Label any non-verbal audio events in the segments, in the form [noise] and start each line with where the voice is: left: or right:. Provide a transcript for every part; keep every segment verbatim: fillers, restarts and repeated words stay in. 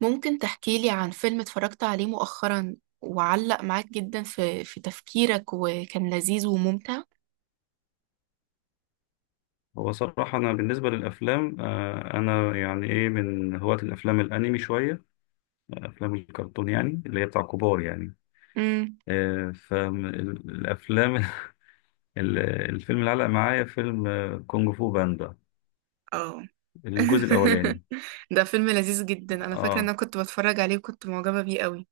right: ممكن تحكيلي عن فيلم اتفرجت عليه مؤخرا وعلق معاك جدا في في تفكيرك وكان لذيذ وممتع.
left: هو صراحة أنا بالنسبة للأفلام، آه، أنا يعني إيه من هواة الأفلام الأنمي، شوية أفلام الكرتون يعني اللي هي بتاع كبار يعني.
right: امم
left: آه، فالأفلام [laughs] ال- الفيلم اللي علق معايا فيلم آه، كونج فو باندا،
right: اه.
left: الجزء
right: [laughs]
left: الأولاني.
right: ده فيلم لذيذ جدا، انا فاكره ان
left: آه
right: انا كنت بتفرج عليه وكنت معجبه بيه قوي.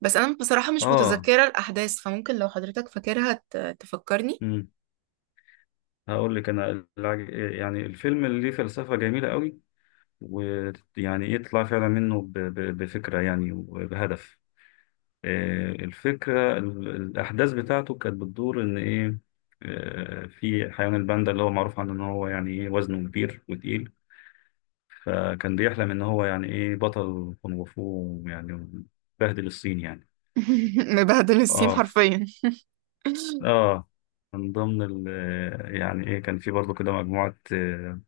right: بس انا بصراحه مش
left: آه
right: متذكره الاحداث، فممكن لو حضرتك فاكرها ت- تفكرني.
left: مم. هقول لك أنا الع- يعني الفيلم اللي ليه فلسفة جميلة قوي، ويعني يطلع فعلا منه ب- ب- بفكرة يعني وبهدف. آه، الفكرة ال- الأحداث بتاعته كانت بتدور إن إيه. آه، في حيوان الباندا اللي هو معروف عنه إن هو يعني إيه وزنه كبير وتقيل، فكان بيحلم إن هو يعني إيه بطل كونغ فو يعني، بهدل الصين يعني.
right: [laughs] مبهدل السين
left: آه ف-
right: حرفيا. [laughs]
left: آه من ضمن ال آه، يعني إيه كان في برضه كده مجموعة آه،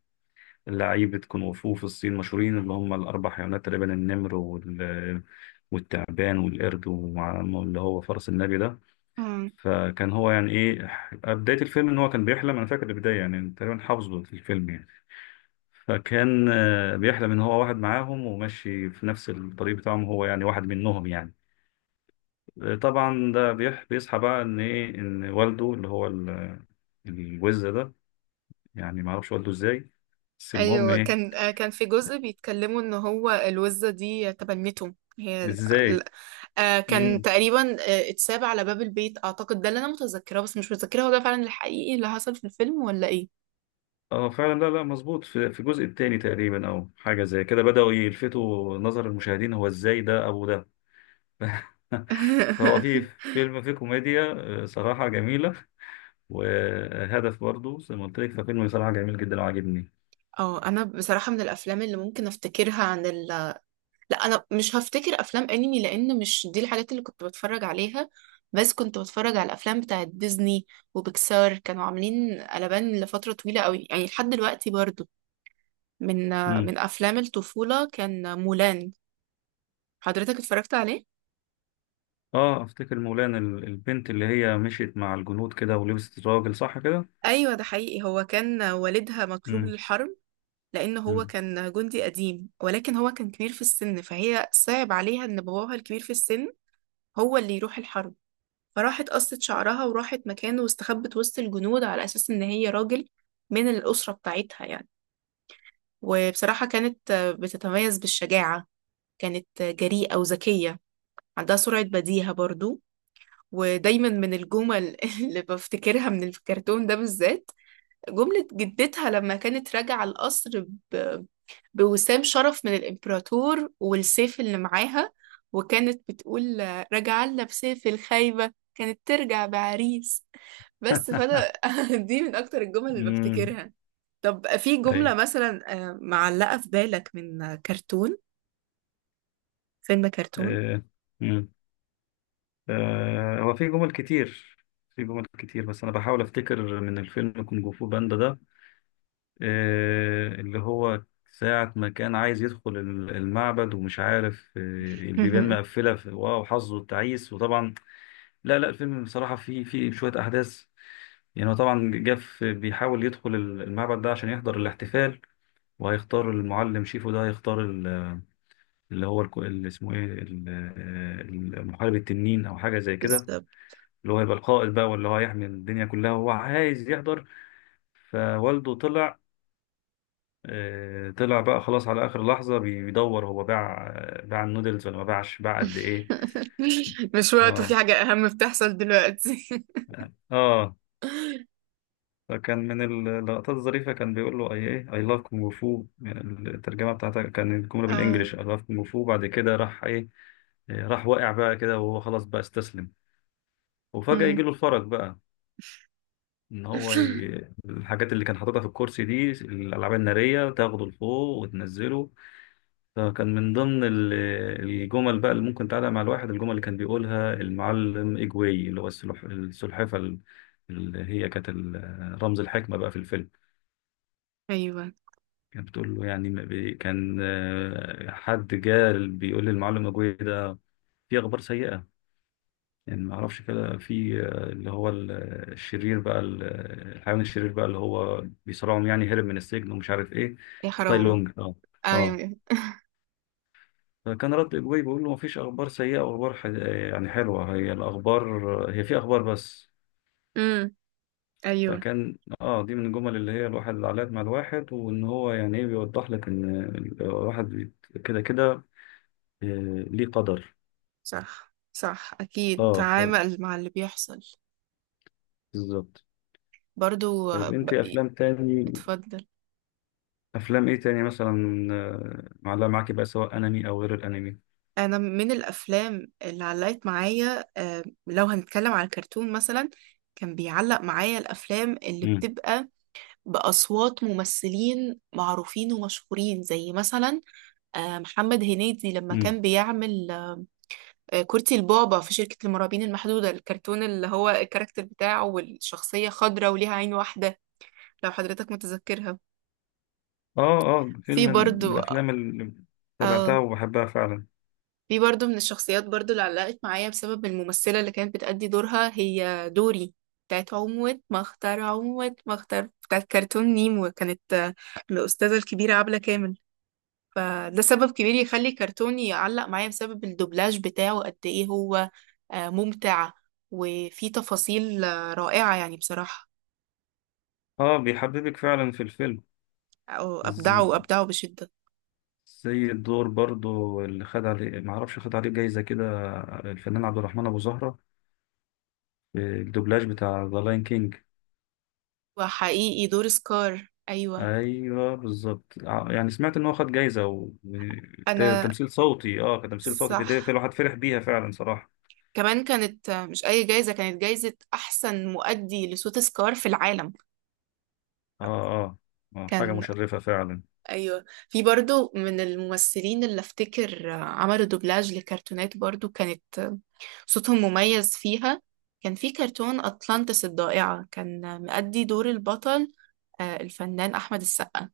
left: لعيبة كونغ فو في الصين مشهورين، اللي هم الأربع حيوانات تقريبا: النمر وال والتعبان والقرد ومع- اللي هو فرس النبي ده.
right: آه.
left: فكان هو يعني ايه، آه، بداية الفيلم ان هو كان بيحلم، انا فاكر البداية يعني تقريبا حافظه في الفيلم يعني. فكان آه، بيحلم ان هو واحد معاهم وماشي في نفس الطريق بتاعهم، هو يعني واحد منهم يعني. آه، طبعا ده بيح- بيصحى بقى ان ايه، ان والده اللي هو ال- الوز ده، يعني ما اعرفش والده ازاي، بس المهم
right: ايوه
left: ايه.
right: كان، آه، كان في جزء بيتكلموا ان هو الوزه دي تبنته هي.
left: ازاي؟
right: آه كان
left: مم.
right: تقريبا آه اتساب على باب البيت، اعتقد ده اللي انا متذكراه، بس مش متذكره هو ده فعلا الحقيقي اللي حصل في الفيلم ولا ايه.
left: اه فعلا، لا لا مظبوط، في في الجزء الثاني تقريبا او حاجه زي كده بداوا يلفتوا نظر المشاهدين هو ازاي ده ابو ده. [laughs] فهو في
right: [laughs]
left: فيلم فيه كوميديا آه، صراحة جميلة، وهدف برضو زي ما قلت لك، ففيلم صراحة جميل جدا وعجبني.
right: اه انا بصراحه من الافلام اللي ممكن افتكرها عن ال لا، انا مش هفتكر افلام انمي، لان مش دي الحاجات اللي كنت بتفرج عليها. بس كنت بتفرج على الافلام بتاعت ديزني وبيكسار، كانوا عاملين قلبان لفتره طويله قوي، يعني لحد دلوقتي برضو. من
left: مم.
right: من افلام الطفوله كان مولان. حضرتك اتفرجت عليه؟
left: اه افتكر مولانا ال- البنت اللي هي مشيت مع الجنود كده ولبست الراجل، صح كده؟
right: ايوه ده حقيقي، هو كان والدها مطلوب
left: مم.
right: للحرب. لأن هو
left: مم.
right: كان جندي قديم ولكن هو كان كبير في السن، فهي صعب عليها إن باباها الكبير في السن هو اللي يروح الحرب. فراحت قصت شعرها وراحت مكانه واستخبت وسط الجنود على أساس إن هي راجل من الأسرة بتاعتها يعني. وبصراحة كانت آه، بتتميز بالشجاعة، كانت آه، جريئة وذكية، عندها سرعة بديهة برضو. ودايما من الجمل [laughs] اللي بفتكرها من الكرتون ده بالذات، جملة جدتها لما كانت راجعة القصر بوسام شرف من الإمبراطور والسيف اللي معاها، وكانت بتقول آه، راجعة لنا بسيف الخايبة، كانت ترجع بعريس بس.
left: [laughs]
right: فأنا [laughs] دي من أكتر الجمل اللي
left: امم
right: بفتكرها. طب في
left: اي.
right: جملة مثلا آه، معلقة في بالك من آه، كرتون، فيلم كرتون؟
left: آه. مم. آه. هو في جمل كتير، في جمل كتير، بس انا بحاول افتكر من الفيلم كونج فو باندا ده. آه، اللي هو ساعة ما كان عايز يدخل ال- المعبد ومش عارف آه، البيبان
right: [laughs]
left: مقفلة في- واو حظه التعيس، وطبعا لا لا الفيلم بصراحة فيه فيه شوية أحداث. يعني هو طبعا جاف بيحاول يدخل ال- المعبد ده عشان يحضر الاحتفال، وهيختار المعلم شيفو، ده هيختار ال- اللي هو الك- اللي اسمه ايه ال- آه، المحارب التنين او حاجة زي كده،
right: بالظبط.
left: اللي هو هيبقى القائد بقى، واللي هو هيحمي الدنيا كلها، وهو عايز يحضر. فوالده طلع آه، طلع بقى خلاص على آخر لحظة، بي- بيدور هو باع آه، باع النودلز ولا ما باعش، باع قد إيه.
right: [laughs] مش وقت وفي
left: اه،
right: حاجة أهم بتحصل دلوقتي. [laughs]
left: اه. فكان من اللقطات الظريفة كان بيقول له اي ايه اي لاف كونغ فو، الترجمة بتاعتها كان الجملة
right: آه.
left: بالانجلش اي لاف كونغ فو. بعد كده راح ايه، إيه، راح واقع بقى كده وهو خلاص بقى استسلم، وفجأة
right: مم.
left: يجي له الفرج بقى ان هو ي...
right: [laughs]
left: الحاجات اللي كان حاططها في الكرسي دي الالعاب النارية تاخده لفوق وتنزله. فكان من ضمن ال- الجمل بقى اللي ممكن تعلق مع الواحد، الجمل اللي كان بيقولها المعلم إجوي، اللي هو السلح- السلحفة ال- اللي هي كانت ال- رمز الحكمة بقى في الفيلم.
right: أيوه.
left: كانت بتقول له يعني ما بي- كان آه، حد جه بيقول للمعلم إجوي ده في أخبار سيئة، يعني ما اعرفش كده في آه، اللي هو ال- الشرير بقى ال- الحيوان الشرير بقى اللي هو بيصارعهم يعني، هرب من السجن ومش عارف ايه،
right: يا
left: تاي
right: حرام.
left: لونج. اه، اه.
right: أيوه.
left: فكان رد إجوبي بيقول له مفيش أخبار سيئة وأخبار ح... يعني حلوة، هي الأخبار هي في أخبار بس.
right: مم. أيوه.
left: فكان آه دي من الجمل اللي هي الواحد اللي علقت مع الواحد، وإن هو يعني إيه بيوضح لك إن الواحد بيت- كده كده، آه، ليه قدر.
right: صح صح أكيد،
left: آه ف...
right: تعامل مع اللي بيحصل.
left: بالظبط.
right: برضو آه،
left: طيب أنت
right: ب-
left: أفلام تاني،
right: اتفضل.
left: أفلام إيه تاني مثلا آه، معلقة معاكي بقى، سواء أنمي أو غير الأنمي؟
right: أنا من الأفلام اللي علقت معايا، آه، لو هنتكلم على الكرتون مثلا، كان بيعلق معايا الأفلام اللي
left: مم.
right: بتبقى بأصوات ممثلين معروفين ومشهورين، زي مثلا آه، محمد هنيدي لما
left: مم.
right: كان بيعمل آه، كورتي البابا في شركة المرعبين المحدودة، الكرتون اللي هو الكاركتر بتاعه والشخصية خضراء وليها عين واحدة، لو حضرتك متذكرها.
left: آه آه فيلم
right: في
left: من
right: برضو
left: الأفلام اللي
right: اه،
left: تابعتها وبحبها فعلا.
right: دي برضو من الشخصيات برضو اللي علقت معايا بسبب الممثلة اللي كانت بتأدي دورها، هي دوري بتاعت عموة مختار. عموة مختار بتاعت كرتون نيمو كانت آه، الأستاذة الكبيرة عبلة كامل. فده سبب كبير يخلي كرتوني يعلق معايا، بسبب الدوبلاج بتاعه قد ايه هو آه، ممتع وفيه تفاصيل آه، رائعة يعني بصراحة.
left: آه بيحببك فعلا في
right: أو- أبدعه،
left: الفيلم.
right: أبدعه بشدة.
left: زي الدور برضو اللي خد عليه ما اعرفش خد عليه جايزة كده، الفنان عبد الرحمن ابو زهرة، الدوبلاج بتاع ذا لاين كينج.
right: وحقيقي دور سكار، أيوة.
left: ايوه بالظبط، ع- يعني سمعت ان هو خد جايزة و-
right: أنا
left: وتمثيل صوتي، اه كتمثيل صوتي في
right: صح.
left: في الواحد فرح بيها فعلا صراحة.
right: كمان كانت مش أي جايزة، كانت جايزة أحسن مؤدي لصوت سكار في العالم.
left: اه، اه. آه، حاجة
right: كان
left: مشرفة فعلا.
right: أيوة، في برضو من الممثلين اللي أفتكر عملوا دوبلاج لكرتونات برضو كانت صوتهم مميز فيها. كان في كرتون أطلانتس الضائعة، كان مؤدي دور البطل آه، الفنان أحمد السقا.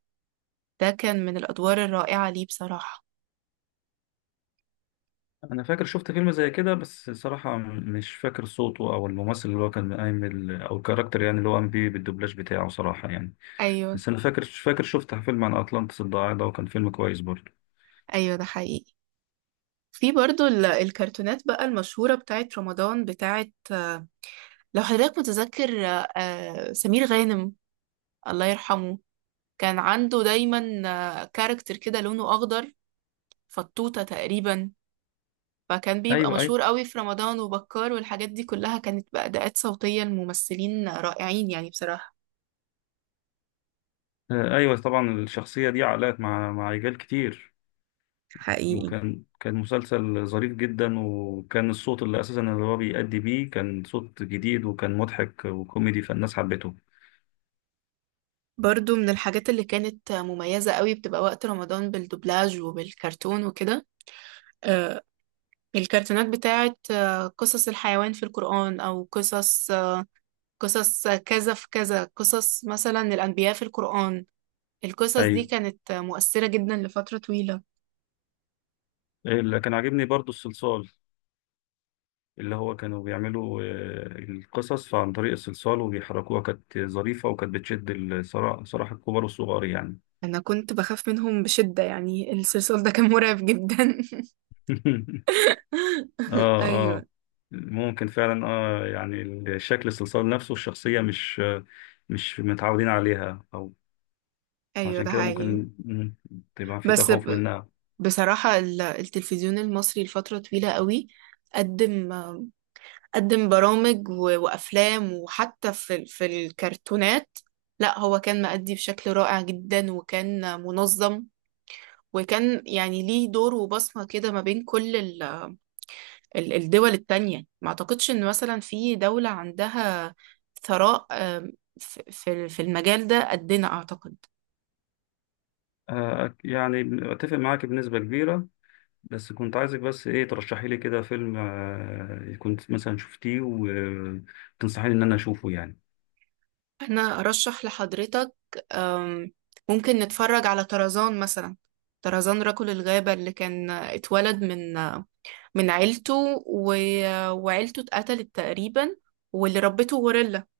right: ده كان من الأدوار الرائعة ليه بصراحة.
left: انا فاكر شفت فيلم زي كده، بس صراحة م- مش فاكر صوته او الممثل اللي هو كان قايم ال- او الكاركتر يعني اللي هو قام بيه بالدوبلاج بتاعه صراحة يعني.
right: أيوة.
left: بس انا فاكر فاكر شفت فيلم عن اطلانتس الضايع ده، وكان فيلم كويس برضه.
right: أيوة ده حقيقي. في برضو ال- الكرتونات بقى المشهورة بتاعت رمضان، بتاعت، لو حضرتك متذكر، آه، سمير غانم، الله يرحمه. كان عنده دايما كاركتر كده لونه أخضر، فطوطة تقريبا. فكان بيبقى
left: ايوه، ايوه.
right: مشهور قوي في رمضان، وبكار، والحاجات دي كلها، كانت بأداءات صوتية الممثلين رائعين يعني بصراحة.
left: آه، ايوه طبعا الشخصيه دي علقت مع مع رجال كتير.
right: حقيقي
left: وكان كان مسلسل ظريف جدا، وكان الصوت اللي اساسا اللي هو بيأدي بيه كان صوت جديد وكان مضحك وكوميدي، فالناس حبته.
right: برضو من الحاجات اللي كانت مميزة قوي بتبقى وقت رمضان بالدوبلاج وبالكرتون وكده، آه، الكرتونات بتاعت آه، قصص الحيوان في القرآن، أو قصص قصص كذا في كذا، قصص مثلا الأنبياء في القرآن. القصص دي
left: ايوه.
right: كانت مؤثرة جدا لفترة طويلة.
left: آه، اللي كان عاجبني برضو الصلصال، اللي هو كانوا بيعملوا آه، القصص عن طريق الصلصال وبيحركوها، كانت ظريفه وكانت بتشد الصراحه صراحه الكبار والصغار يعني.
right: أنا كنت بخاف منهم بشدة يعني، الصلصال ده كان مرعب جدا. [laughs]
left: [laughs] اه، اه.
right: أيوه.
left: ممكن فعلا اه، يعني شكل الصلصال نفسه، الشخصية مش مش متعودين عليها، او
right: أيوه
left: عشان
right: ده
left: كده
right: حقيقي.
left: ممكن مم، تبقى في
right: بس
left: تخوف
right: ب-
left: منها.
right: بصراحة ال- التلفزيون المصري لفترة طويلة قوي قدم، قدم برامج و- وأفلام، وحتى في ال- في الكرتونات، لا هو كان مأدي بشكل رائع جدا وكان منظم، وكان يعني ليه دور وبصمة كده ما بين كل ال- ال- الدول التانية. ما أعتقدش إن مثلا في دولة عندها ثراء آم، ف- في في المجال ده قدنا أعتقد.
left: آه يعني اتفق معاك بنسبة كبيرة. بس كنت عايزك بس ايه ترشحي لي كده فيلم آه كنت مثلا شفتيه وتنصحيني ان انا اشوفه يعني.
right: أنا أرشح لحضرتك آم، ممكن نتفرج على طرزان مثلا، طرزان رجل الغابة، اللي كان اتولد من من عيلته و... وعيلته اتقتلت تقريبا، واللي ربته غوريلا.